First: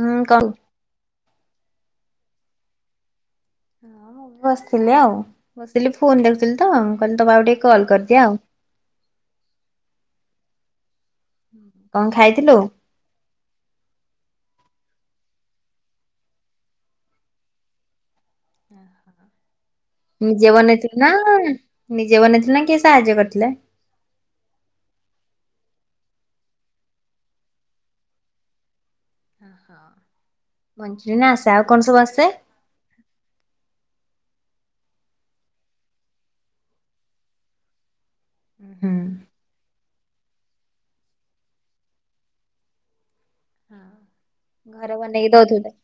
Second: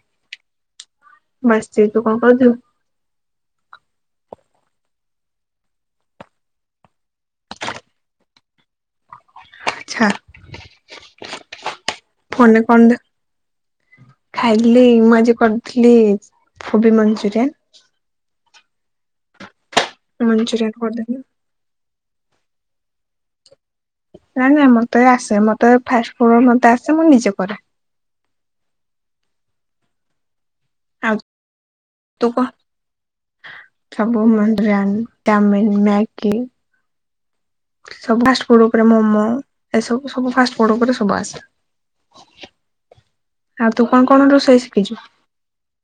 ହୁଁ, କହୁ ବସଚି। ତୁ କଣ କରୁଥିଲୁ? ହଁ, ବସିଥିଲି ଆଉ। ବସିଥିଲି ଫୋନ ଦେଖୁଥିଲି ତ, କହିଲି ତମ ଆକୁ ଟିକେ କଲ୍ କରିଦିଏ ଆଉ। ଆଚ୍ଛା। କଣ ଖାଇ ଫୋନରେ କଣଦେ ଖାଇଲି, ମୁଁ ଆଜି କରିଥିଲି, କୁବି ମଞ୍ଚୁରିଆନ। ନିଜେ ମଞ୍ଚୁରିଆନ ବନେଇଥିଲ ନା, କରିଦେଲି। ନିଜେ ବନେଇଥିଲ ନା, କିଏ ସାହାଯ୍ୟ କରିଥିଲେ? ନାଇଁ ନାଇଁ, ମତେ ଆସେ। ମତେ ଫାଷ୍ଟ ଫୁଡ ମତେ ଆସେ, ମୁଁ ନିଜେ କରେ। ଆଉ ମଞ୍ଚୁରିଆନା ଆସେ। ଆଉ କଣ ସବୁ ତୁ ଆସେ? କହ? ସବୁ [unintelligible] ଚାଓମିନ, ମେଗି। ସବୁ ଫାଷ୍ଟ ଫୁଡ ଉପରେ ହୁଁ ମୋମୋ। ଏସବୁ ସବୁ ଫାଷ୍ଟ ଫୁଡ ଉପରେ ସବୁ ଆସେ। ଆଉ ତୁ କଣ କଣ ରୋଷ ଘରେ ବନେଇକି ଦଉଥିବୁ [unintelligible]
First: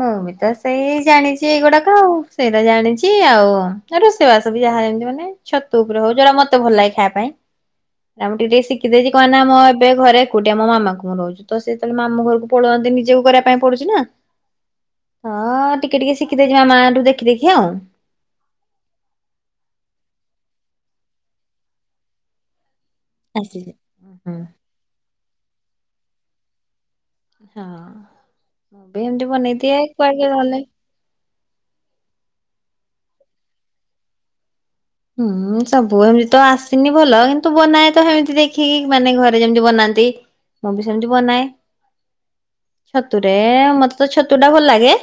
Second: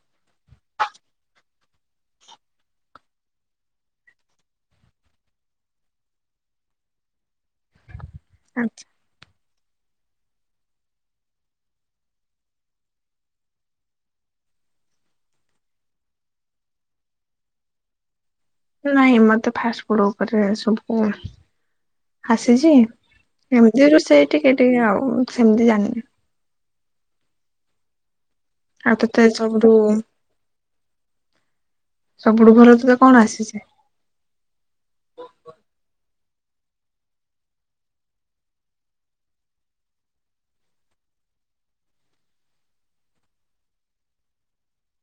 ମୁଁ ବି ତ ସେଇ ଜାଣିଛି ଏଇଗୁଡାକ ଆଉ। ସେଇଟା ଜାଣିଛି ଆଉ। ରୋଷେଇବାସ ବି ଯାହା ଯେମିତି ମାନେ ଛତୁ ଉପରେ ହଉ ଯଉଟା ମତେ ଭଲ ଲାଗେ ଖାଇବା ପାଇଁ। ନା ମୁଁ ଟିକେ ଟିକେ ଶିଖିଦେଇଛି କହ ନା ମୋ ଏବେ ଘରେ କଉଠି ମୋ ମାମାକୁ ମୁଁ ରହୁଛି ତ ସେତେବେଳେ ମାମୁ ଘରକୁ ପଳାନ୍ତି। ନିଜକୁ କରିବା ପାଇଁ ପଡୁଛି ନା। ହଁ ଟିକେ ଟିକେ ଶିଖିଦେଇଯିବା ମାଆଠୁ ଦେଖି ଦେଖି ଆଉ। ନାଇଁ ମତେ ଫାଷ୍ଟ ଫୁଡ ଉପରେ ସବୁ ଆସିଛି। ଆସିଛି। ଏମିତି ହୁଁ ରୋଷେଇ ଟିକେ ଟିକେ ଆଉ ସେମିତି ଜାଣିନି। ହଁ ମୁ ଆଉ ବି ତୋତେ ଏମତି ସବୁଠୁ ବନେଇଦିଏ କୁଆଡେ କିଏ ଗଲେ। ସବୁଠୁ ଭଲ ତତେ କଣ ଆସିଛେ? ହୁଁ ସବୁ ଏମତି ତ ଆସିନି ଭଲ କିନ୍ତୁ ବନାଏ ତ ହେମତି ଦେଖିକି ମାନେ ଘରେ ଯେମିତି ବନାନ୍ତି। ମୁଁ ସେମିତି ଵନାଏ। ଛତୁରେ ମତେ ତ ଛତୁଟା ଭଲ ଲାଗେ।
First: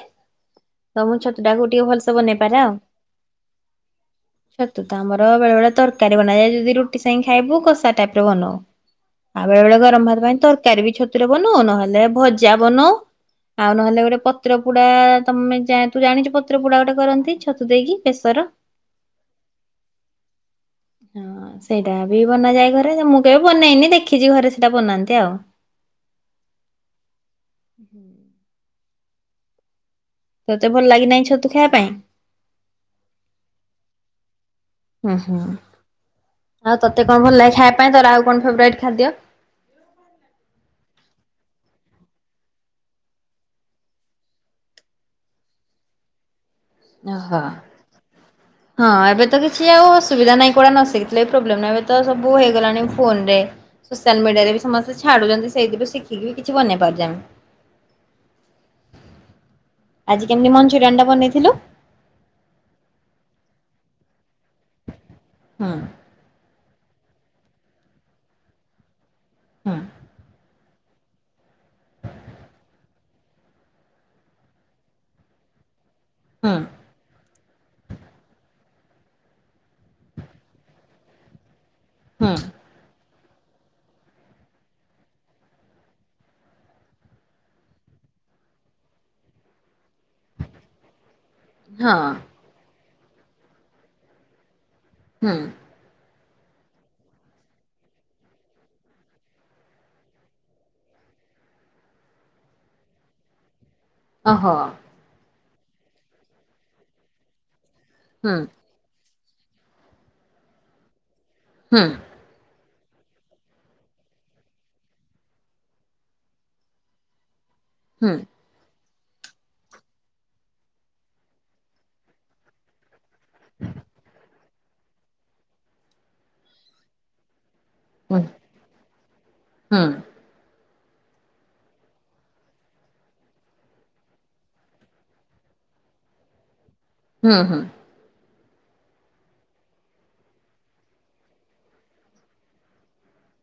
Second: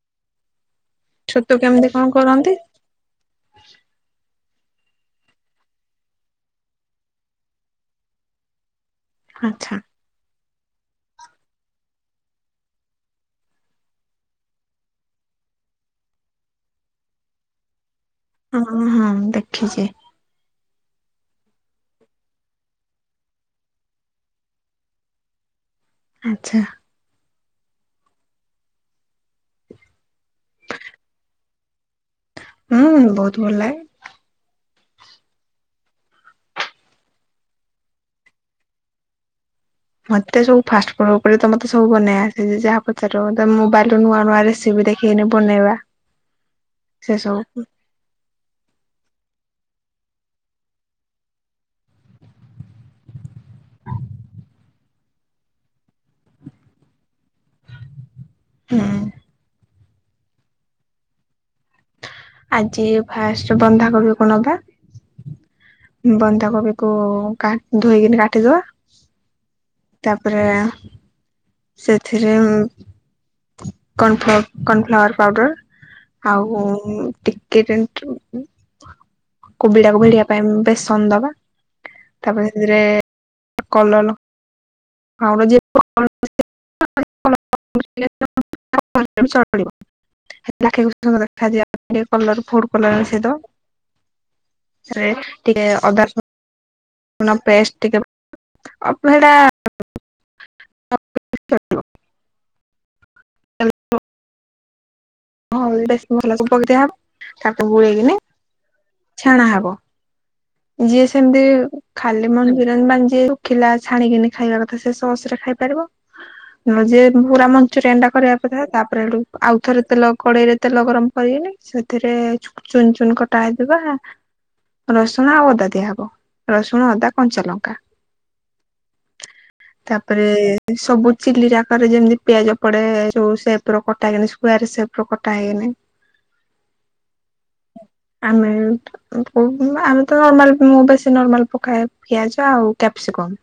ତମ ଛତୁ ଛତୁଟାକୁ କେମିତି ଟିକେ କଣ ଭଲସେ ବନେଇ କରନ୍ତି? ପାରେ ଆଉ। ଛତୁ ତ ଆମର ବେଳେ ବେଳେ ତରକାରୀ ବନାଯାଏ ଯଦି ରୁଟି ସାଙ୍ଗ ଖାଇବୁ କଷା ଟାଇପର ବନଉ। ଆଉ ବେଳେ ଆଚ୍ଛା ବେଳେ ଗରମ ଭାତ ପାଇଁ ତରକାରୀ ବି ଛତୁରେ ବନଉ ନହେଲେ ଭଜା ବନଉ। ଆଉ ନହେଲେ ଗୋଟେ ପତ୍ର ପୋଡା ତମେ ଯା ତୁ ଜାଣିଛୁ ପତ୍ର ପୋଡା ଗୋଟେ କରନ୍ତି ଛତୁ ଦେଇକି ବେଶର ହଁ ହଁ ଦେଖିଛି। ହଁ ସେଇଟା ବି ବନାଯାଏ ଘରେ ମୁଁ କେବେ ବନେଇନି ଦେଖିଛି ଘରେ ସେଇଟା ବନାନ୍ତି ଆଉ। ଆଚ୍ଛା। ହୁଁ। ତତେ ଭଲ ଲାଗି ନାହିଁ ଛତୁ ଖାଇବା ପାଇଁ? ହୁଁ ବହୁତ ଭଲ ଲାଗେ। ହୁଁ ହୁଁ। ଆଉ ତତେ କଣ ଭଲ ଲାଗ ଖାଇବା ପାଇଁ ତୋର ଆଉ କଣ ଫେବରାଇଟ ଖାଦ୍ୟ? ମତେ ସବୁ ଫାଷ୍ଟ ଫୁଡ୍ ଉପରେ ତ ମତେ ସବୁ ବନେଇ ଆସେ ଯେ ଯାହା ପଚାରିବ ମୋବାଇଲ ରୁ ନୂଆ ନୂଆ ରେସିପି ଦେଖି କେନି ବନେଇବା? ସେ ସବୁ ଓହୋ। [inaudible] ହଁ ଏବେ ତ କିଛି ଆଉ ଅସୁବିଧା ନାହିଁ କୁଡା ନସିକି ଥିଲେ ବି ପ୍ରୋବ୍ଲେମ ନାହିଁ ଏବେ ତ ସବୁ ହେଇଗଲାଣି ଫୋନରେ ସୋସିଆଲ୍ ମିଡ଼ିଆରେ ବି ସମସ୍ତେ ଛାଡ଼ୁଛନ୍ତି ସେଇଥିରୁ ଶିଖିକି ବି କିଛି ବନେଇ ପାରୁଛେ ଆମେ ହୁଁ। ଆଜି କେମିତି ମଞ୍ଚୁରିଆନ୍ ଟା ବନେଇଥିଲୁ? ଆଜି ଫାଷ୍ଟ ବନ୍ଧା କବି କଣବା ହଁ। ବନ୍ଧାକୋବି କା ଧୋଇକିନ କାଟିଦବା। ହୁଁ। ତାପରେ ସେଥିରେ କର୍ଣ୍ଣଫ୍ଲୋର କର୍ଣ୍ଣଫ୍ଲାୱାର ପାଉଡର। ହୁଁ ଆଉ ଟିକ [unintelligible] କୋବିଡାକୁ ଭିଡିବା ପାଇଁ ବେସନ ଦବା। ହୁଁ ତାପରେ ସେଥିରେ କଲଲ ତାଙ୍କର ଯିଏ [unintelligible] [unintelligible] [unintelligible] ହଁ ସେଥିରେ ହୁଁ ଟିକେ ଅଦା ରସ [unintelligible] ପେଷ୍ଟ ଟିକେ ହେଟା [unintelligible] ହାଲୋ। ଅହ। ହଁ [unintelligible] ତାକୁ ଗୁଳେଇକିନି ହୁଁ। ଛାଣା ହବ। ଯିଏ ସେମତି ହୁଁ। ଖାଲି ମନଚୁରିଆନ ମାନ୍ ଯିଏ ଶୁଖିଲା ଛାନିକି ଖାଇବା କଥା ସେ ସସରେ ଖାଇ ପାରିବ। ଯେ ପୁରା ହୁଁ ମଞ୍ଚୁରିଆନଟା କରିବା ପଥା। ତାପରେ ହେଟୁ ଆଉଥରେ ତେଲ କଡେଇରେ ତେଲ ଗରମ କରିଇନି ସେଥିରେ ଚୁନ ଚୁନ କଟା ହେଇଥିବା ରସୁଣ, ଆଉ ଅଦା ଦିଆହବ। ରସୁଣ, ଅଦା, କଞ୍ଚା ଲ ଙ୍କା। ହୁଁ ହୁଁ ତାପରେ ସବୁ ଚିଲି ରେ ଆକାରରେ ଯେମିତି ପିଆଜ ପଡେ ଯୋଉ ସେପ୍ କଟା ଯେମିତି ସ୍କୋୟାର ସେପ୍ ଲୋ କଟା ହେଇନି। ହୁଁ ହୁଁ। ଆମେ ଠ କୋଉଥୁଲୁପା ଆମେ ତ ନର୍ମାଲ ମୁଁ ବେଶୀ ନର୍ମାଲ ପକାଏ ପିଆଜ ଆଉ କ୍ୟାପସିକମ୍।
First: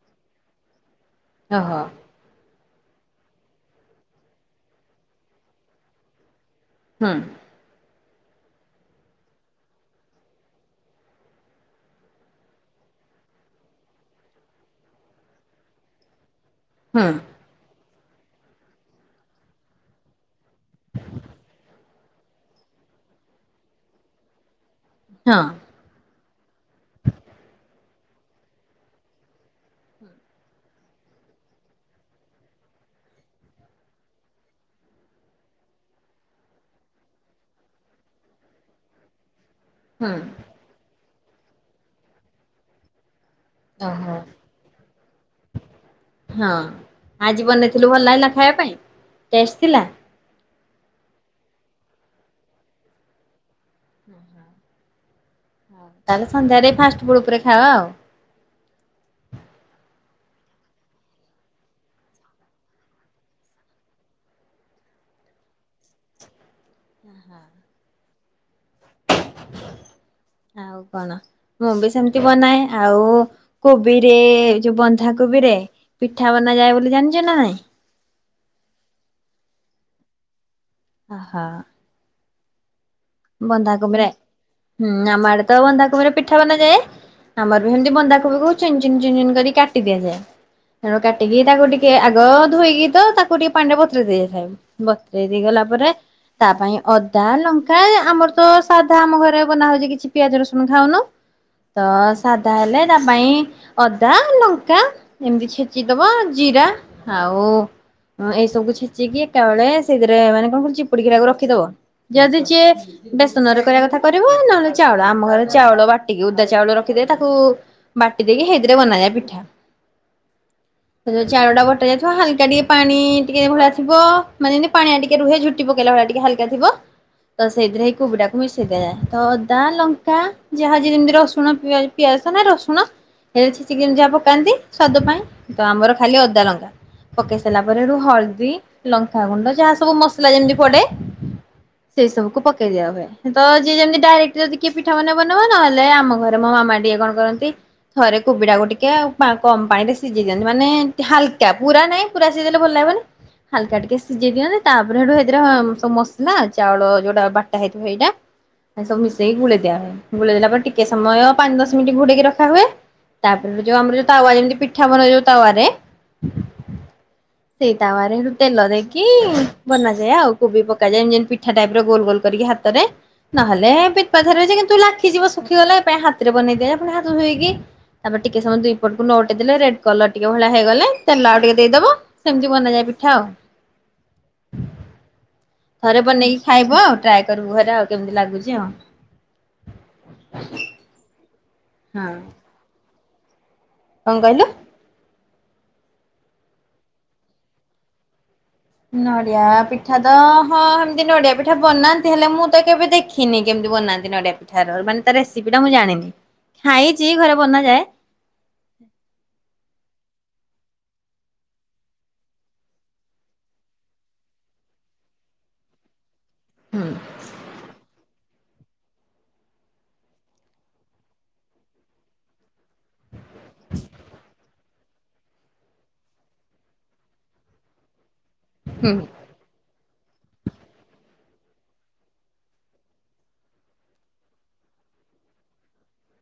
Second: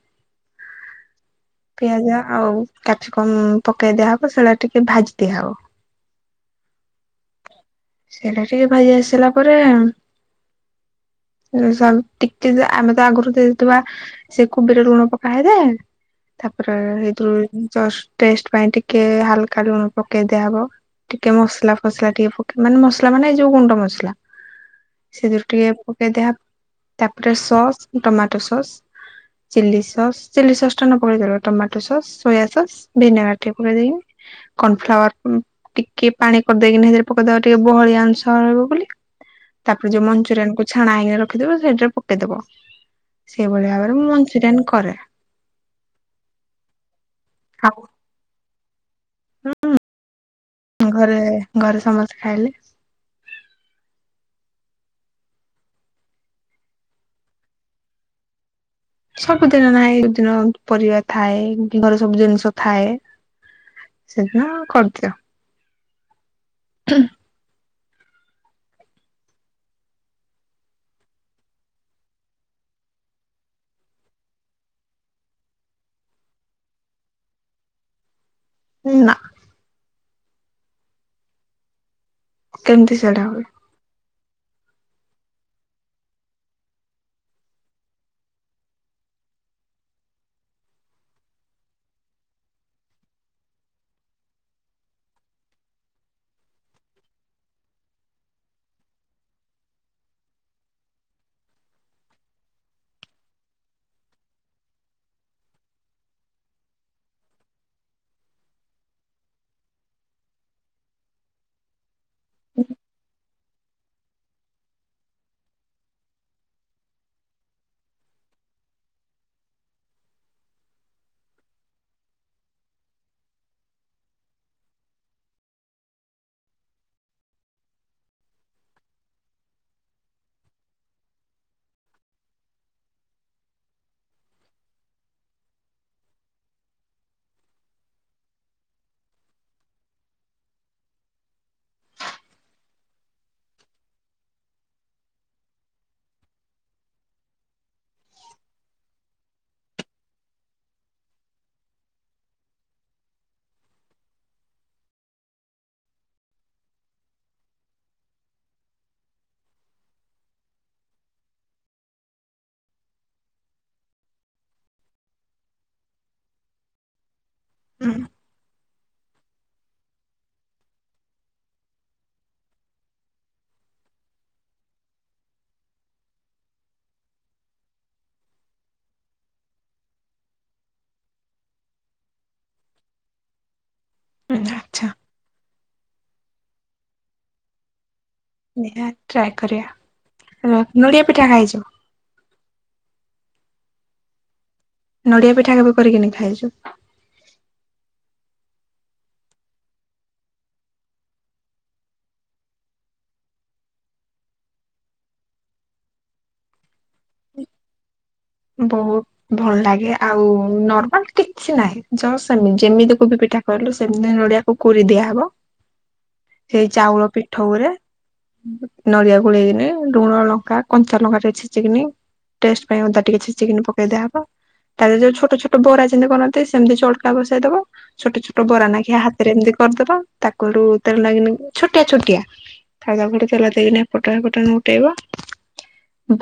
ହଁ। ଓହୋ ପିଆଜ ଆଉ କ୍ୟାପ୍ସି କମ ପକେଇ ଦିଆହବ, ସେଇଳା ଟିକେ ଭାଜି ଦିଆହବ। ହଁ। ସେଇଟା ଟିକେ ଭାଜି ଆସିଲା ପରେ ସ୍ୱାମ ଟିକେ ଆମେ ତ ଆଗରୁ ଦେଇଦୁଆ ସେ କୁବିରେ ଲୁଣ ପକାଏ ଦେ। ତାପରେ ହୁଁ ହେଇଥୁରୁ ଜଷ୍ଟ ଟେଷ୍ଟ ପାଇଁ ଟିକେ ହାଲକା ଲୁଣ ପକେଇ ଦିଆହବ। ଟିକେ ମସଲା ଫସଲା ଟିକେ ପକେ ମାନେ ମସଲା ମାନେ ଏଇ ଯୋଉ ଗୁଣ୍ଡ ମସଲା। ସେଦିରୁ ଟିକେ ହଁ ପକେଇଦିଆହାବ। ତାପରେ sauce tomato sauce chilli sauce, chilli sauce ଟା ନ ପକେଇ ପାରିବ tomato sauce, soya sauce vinegar ଟିକେ ପକେଇଦେଇକି କର୍ନଫ୍ଲାୱାର ଉନୁ ଟିକେ ପାଣି କଦେଇକିନା ହେଥିରେ ପକେଇଦବା ଟିକେ ବହଳିଆ ଅଂଶ ରହିବ ବୋଲି। ତାପରେ ଯୋଉ ହୁଁ ମଞ୍ଚୁରିଆନ କୁ ଛାଣା ହେଇକିନା ରଖିଥିବୁ ସେଇଟାରେ ପକେଇଦବ। ସେଇଭଳି ଭାବରେ ମୁଁ ଓହୋ ମନଞ୍ଚୁରିଆନ କରେ। ହଁ ଆଜି ଆଉ ବନେଇଥିଲୁ ଭଲ ଲାଗିଲା ଖାଇବା ପାଇଁ ଟେଷ୍ଟ ଥିଲା? ଘରେ ଘରେ ସମସ୍ତେ ଖାଇଲେ ମଶା ତାଲେ ସନ୍ଧ୍ୟାରେ ଫାଷ୍ଟ ଫୁଡ ଉପରେ ଖାଇବା ଆଉ। ସବୁଦିନ ନାଇଁ ଦିନ ପରିବା ଥାଏ, ଘରେ ସବୁ ଜିନିଷ ଥାଏ ସେଦିନ କରଦିଅ। ହାଁ। ଆଉ କଣ? ମୁଁ ବି ସେମତି ବନାଏ। ଆଉ କୋବିରେ ଯୋଉ ବନ୍ଧା କୋବିରେ ପିଠା ବନା ଯାଏ ବୋଲି ଜାଣିଚ ନା ନାଇଁ। ଉଁ ନା। ଅହ। କେମତି ସେଡା? ବନ୍ଧାକବ ରେ। ହୁଁ ଆମ ଆଡେ ତ ବନ୍ଧାକୋବିରେ ପିଠା ବନାଯାଏ। ଆମରଭେଣ୍ଡି ବନ୍ଦାକୋବିକୁ ଚିିନଚିନ୍ ଚିନ କରିକି କାଟି ଦିଆଯାଏ। ତ କାଟିକି ତାକୁ ଟିକେ ଆଗ ଧୋଇକି ତ ତାକୁ ଟିକେ ପାଣି ରେ ବତୁରେଇ ଦିଆ ଯାଇଥାଏ। ବତୁରେଇ ଦେଇଗଲା ପରେ ତା ପାଇଁ ଅଦା, ଲ ଙ୍କା। ଆମର ତ ସାଧା ଆମ ଘରେ ବନାହୋଉଚି କିଛି ପିଆଜ ରସୁଣ ଖାଉନୁ। ତ ସାଧା ହେଲେ ତା ପାଇଁ ଅଦା ଲଙ୍କା। ଏମିତି ଛେଚିଦବ ଜିରା ଆଉ ହଁ ଏଇ ସବୁ ଛେଚିକି ଏକାବେଳେ ସେଇଥିରେ ମାନେ କଣ କରୁ ଚିପୁଡିିକିତାକୁ ରଖିଦବ ଯଦି ଯେ ବେସନରେ କରିବା କଥା କରିବ ନହେଲେ ଚାଉଳ ଆମ ଘରେ ଚାଉଳ ବାଟିକି ଓଦା ଚାଉଳ ରଖିଦ ତାକୁ ବାଟି ଦେଇ କି ହେଇଦ୍ରେ ବାନଯାଏ ପୀଠା। ସେ ଚାଉଳ ଟା ବଟା ଯାଇଥିବ ହାଲକା ଟିକେ ପାଣି ଟିକେ ଭଳିଆ ଥିବ ମାନେ ପାଣିଆ ଟିକେ ରୁହେଝୁ ଝୋଟି ପକେଇବା ଭଳି ଟିକେ ହାଲକା ଥିବ ତ ସେଇଥିରେ ହେଇ କୋବିଟାକୁ ମିଶାଇ ଦିଆଯାଏ ତ ଅଦା ଲଙ୍କା ଯାହା ଯେମିତି ରସୁଣ ପିଆ ପିଆଜ ତ ନାଇ ରସୁଣ ହେଲେ ଛେଚିକି ଏମତି ଯାହା ପକାନ୍ତି ସ୍ଵାଦ ପାଇଁ ତ ଆମର ଖାଲି ଅଦା ଲଙ୍କା। ପକେଇ ସାରିଲା ପରେରୁ ହଳଦୀ ଲଙ୍କାଗୁଣ୍ଡ ଯାହା ସବୁ ମସଲା ଯେମିତି ପଡ଼େ। ସେଇ ସବୁ ପକେଇ ଦିଆ ହୁଏ ତ ଯିଏ ଯେମିତି ଡାଇରେକ୍ଟ ଯଦି କିଏ ପିଠା ମେ ବନବା ନହେଲେ ଆମ ଘରେ ମୋ ମାମା ଟିକେ କଣ କରନ୍ତି ଥରେ କୋବି ଡ଼ାକୁ ଟିକେ ଆଉ ଉ କମ ପାଣି ରେ ସିଝେଇ ଦିଅନ୍ତି ମାନେ ହାଲକା ପୁରା ନାଇଁ। ପୁରା ସିଝିଲେ ଭଲ ଲାଗିବନି ହାଲକା ଟିକେ ସିଝେଇ ଦିଅନ୍ତି ତାପରେ ହେଠୁ ହେଇଥିରେ ସବୁ ମସଲା ଚାଉଳ ଯୋଉଟା ବାଟା ହେଇଥିବ ହେଇଟା ଏ ସବୁ ମିଶେଇକି ଗୁଳେଇ ଦିଆ ହୁଏ ଗୁଳେଇ ଦେଲା ପରେ ଟିକେ ସମୟ ପାଞ୍ଚ ଦଶ ମିନିଟ ଘୋଡ଼େଇକି ରଖା ହୁଏ। ତାପରେ ଯୋଉ ଆମର ଯୋଉ ତାୱା ଯେମିତି ପିଠା ବନେ ଯୋଉ ତାୱାରେ ସେଇ ତାୱାରେ ହେଠୁ ତେଲ ଦେ କି ବନାଯାଏ ଆଉ କୋବି ପକାଯାଏ ଜେନ୍ତି ପିଠା ଟାଇପର ଗୋଲ ଗୋଲ କରିକି ହାତରେ। ନହେଲେ ପିପାଧାରେ କିନ୍ତୁ ଲାଖିଯିବ ଶୁଖିଗଲା ଏ ପାଇଁ ହାତରେ ବନେଇଦି ପୁଣି ହାତ ଧୋଇହେଇକି ତାପରେ ଟିକେ ସମୟ ଦୁଇପଟକୁ ନଉଟେଇ ଦେଲେ ରେଡ୍ କଲର ଟିକେ ଭଳିଆ ହେଇଗଲେ ତେଲ ଆଉ ଟିକେ ଦେଇଦବ। ସେମିତି ବନାଯାଏ ପିଠା ଆଉ ହୁଁ ଆଚ୍ଛା ଥରେ ବନେଇକି ଖାଇବ ଆଉ ଟ୍ରାଏ କରିବୁ ଘରେ ଆଉ କେମିତି ଲାଗୁଛି? ଆଉ ଆ ଟ୍ରାଏ କରିବା ନ ନଡ଼ିଆ ପିଠା ଖାଇଛ? ହଁ। କଣ କହିଲୁ? ନଡ଼ିଆ ପିଠା କେବେ କରିକିନି ଖାଇଚ? ନଡ଼ିଆ ପିଠା ତ ହଁ ହେମିତି ନଡ଼ିଆ ପିଠା ବନାନ୍ତି ହେଲେ ମୁଁ ତ କେବେ ଦେଖି ଖିନି କେମିତି ବନାନ୍ତି ନଡ଼ିଆ ପିଠାର ମାନେ ତା ରେସିପି ଟା ମୁଁ ଜାଣିନି ଖାଇଛି ଘରେ ବନାଯାଏ। ବହୁତ ଭଲ ଲାଗେ ଆଉ ନର୍ମାଲ କିଛି ନାହିଁ ଜସ ସେମିତି ଯେମିତି କୋବି ପିଠା। କହିଲୁ ସେମିତି ନଡ଼ିଆକୁ କୋରି ଦିଆହବ ସେଇ ହୁଁ ଚାଉଳ ପିଠଉରେ ନଡ଼ିଆ ଗୋଳେଇକିନି ଲୁଣ ଲଙ୍କା କଞ୍ଚା ଲଙ୍କା ଟିକେ ଛେଚିକିନି ଟେଷ୍ଟ ପାଇଁ ଅଦା ଟିକେ ଛେଚିକିନୀ ପକେଇ ଦିଆହବ। ତାଲେ ଯୋଉ ଛୋଟ ଛୋଟ ବରା ଯେମିତି କରନ୍ତି ସେମିତି ଚଟକା ବସାଇ ଦବ ଛୋଟ ଛୋଟ ବରା ହୁଁ ନାଖିଆ ହା ରେ ଏମିତି କରିଦବ ତାକୁଲୁ ତେଲ ଲାଗନି ଛୋଟିଆ ଛୋଟିଆ ଖାଇବା ଗୋଟେ ତେଲ ଦେଇକିନା ଫୁଟଣ ଫୁଟଣ ଫୁଟେଇବ।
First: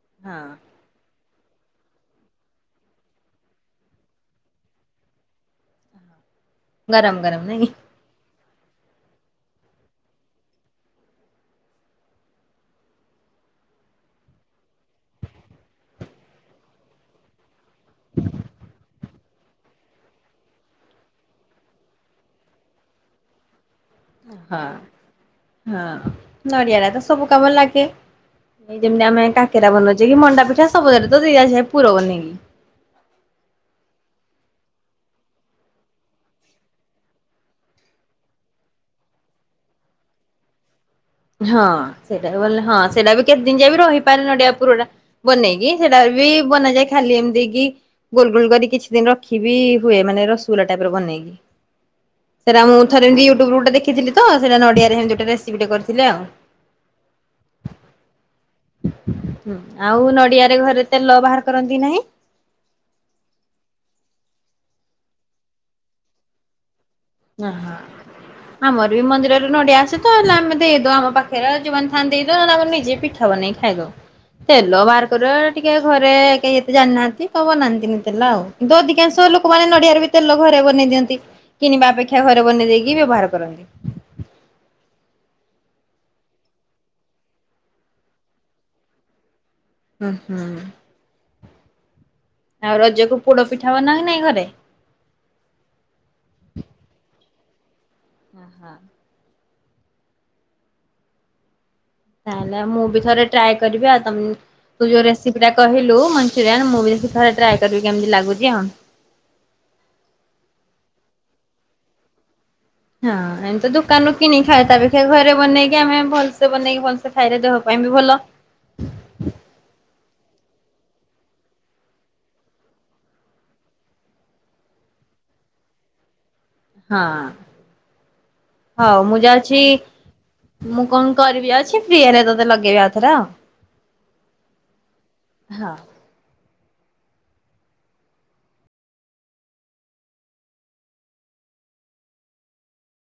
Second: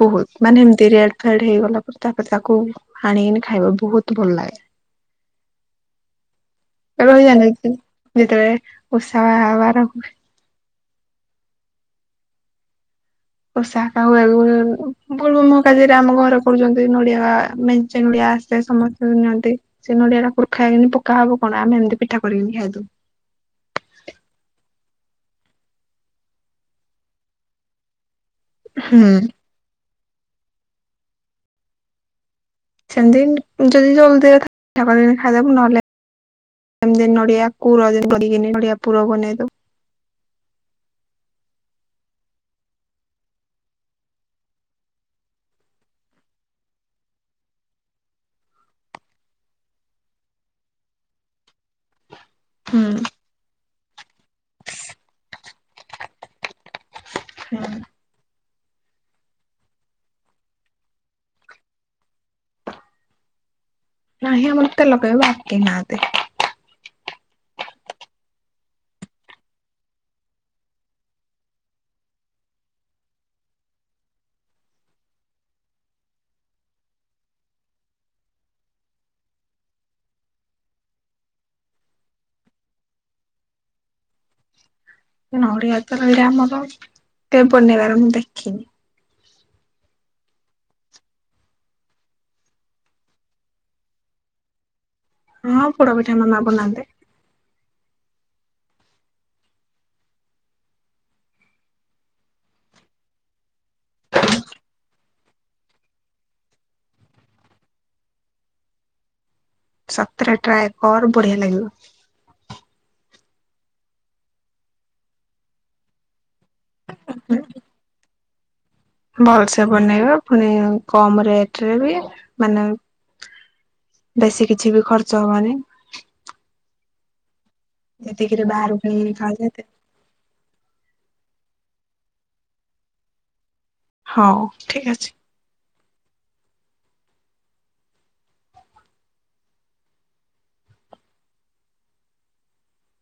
ବହୁତ ହଁ ମାନେ ଏମିତି ରେଡ଼୍ ଫେଡ଼୍ ହେଇଗଲା ପରେ ତାପରେ ତାକୁ ହାଣିକିନି ଖାଇବ ବହୁତ ଭଲ ଲାଗେ। ଗରମ ରହିଯାଣି ଗରମ ଏକ ନାଇଁ ଦିନ ଯେତେବେଳେ ଓଷା ବାର ହୁଏ [unintelligible] ଆମ ଘର କରୁଛନ୍ତି ନଡ଼ିଆ ମେଞ୍ଚେ ନଡ଼ିଆ ଆସ ସେ ସମସ୍ତେଙ୍କୁ ନିଅନ୍ତି ସେ ନଡ଼ିଆଟା ଖୁର୍ଖା ହେଇକି ପୋକା ହବ କଣ ଆମେ ଏମିତି ପିଠା କରିକିଣି ଖାଇଦବୁ। ହଁ ହଁ ନଡ଼ିଆରା ତ ସବୁ କାମରେ ଲାଗେ। ଏଇ ଯେମିତି ହୁଁ ଆମେ କାକେରା ବନଉଛେ କି ମଣ୍ଡା ପିଠା ସବୁଦରେ ତ ସେୟା ସେୟା ପୁର ବନେଇକି। ସେମିତି ଯଦି ଜଲଦିି ପିଠା କରିକିଣି ଖାଇଦବୁ ନହେଲେ ସେମିତି ନଡ଼ିଆ କୁର ଯେମିତି କରିକିଣି ନଡ଼ିଆ ପୁର ବନେଇଦଉ। ହଁ ସେଇଟା ବଲେ ହଁ ସେଇଟା ବି କେତେ ଦିନ ଯାଏ ବି ରହିପାରେ ନଡ଼ିଆ ପୁରଟା। ବନେଇକି ସେଟାରେ ବି ବନାଯାଏ ଖାଲି ଏମିତିକି ଗୋଲ ଗୋଲ କରି କିଛି ଦିନ ରଖିବି ହୁଏ ମାନେ ରସଗୁଲା ଟାଇପର ବନେଇକି। ସେଟା ମୁଁ ହୁଁ ଥରେ ଏମତି ୟୁଟୁବ ରୁ ଗଟେ ଦେଖିଥିଲି ତ ସେଟା ନଡିଆରେ ହେମତି ଗୋଟେ ରେସିପି ଟେ କରିି ଥିଲାଉ ହଁ ଆଉ ନଡ଼ିଆରେ ଘରେ ତେଲ ବାହାର କରନ୍ତି ନାହିଁ। ନାହିଁ ଆମ ତେଲ କେବେ ଭାଟି ନାହାନ୍ତି। ହଁ। ଆମର ବି ମନ୍ଦିରରୁ ନଡ଼ିଆ ଆସେ ତ ହେଲେ ଆମେ ଦେଇଦଉ ଆମ ପାଖରେ ଯଉମାନେ ଥାନ୍ତି ଦେଇଦଉ ନ ନିଜେ ପିଠା ଠା ବନେଇକି ଖାଇଦଉ। ତେଲ ବାହାର କରିବା ଟିକେ ଘରେ କେହି ଏତେ ଜାଣିନାହାନ୍ତି ତ ବନାନ୍ତିନି ତେଲ ଆଉ। ଦ ଅଧିକାଂଶ ଲୋକମାନେ ନଡ଼ିଆରେ ବି ତେଲ ଘରେ ବନେଇ ଦିଅନ୍ତି କିଣିବା ଅପେ କ୍ଷା ଘରେ ବନେଇ ଦେଇକି ବ୍ୟବହାର କରନ୍ତି। ନଡ଼ିଆ ତ ରହିରା ଆମର କେ ବନେଇବାର ମୁଁ ଦେଖିନି। ଉଁ ହୁଁ। ଆଉ ରଜକୁ ପୋଡ ପିଠା ବ ନାହିଁ ନାଇଁ ଘରେ। ହଁ ପୋଡ ପିଠା ମା ବନାନ୍ତି। ହଁ। ନାଇଲେ ମୁଁ ବି ଥରେ ଟ୍ରାଏ କରିବି ଆଉ ତମେ ତୁ ଯୋଉ ରେସିପି ଟା କହିଲୁ ମଞ୍ଚୁରିଆନ୍ ମୁଁ ବି ଦେଖି ଥରେ ଟ୍ରାଏ କରିବି କେମିତି ଲାଗୁଛି ଆଉ। ସତରେ ଟ୍ରାଏ କର ବଢିଆ ଲାଗିବ। ହଁ ଏମିତି ଦୋକାନରୁୁ କିଣି ଖା ତାପେକ୍ଷା ଘରେ ବନେଇକି ଆମେ ଭଲସେ ବନେଇକି କଣ ସେ ଥାଇରେ ଦେହ ପାଇଁ ବି ଭଲ। ଭଲସେ ବନେଇବା ପୁଣି କମ ରେଟ ରେ ବି ମାନେ ବେଶୀ କିଛି ବି ଖର୍ଚ୍ଚ ହବନି। ହଁ। ଏତିକିିରେ ବାହାରୁକୁ ହଉ ମୁଁ କାଳ ଯାଉଛି ଯେ ମୁଁ କଣ କରିବି ଅଛି ଫ୍ରି ହେଲେ ତୋତେ ଲଗେଇବି ଆଉ ଥରେ ପରା। ହଉ ଠିକ୍ ଅଛି। ହଁ।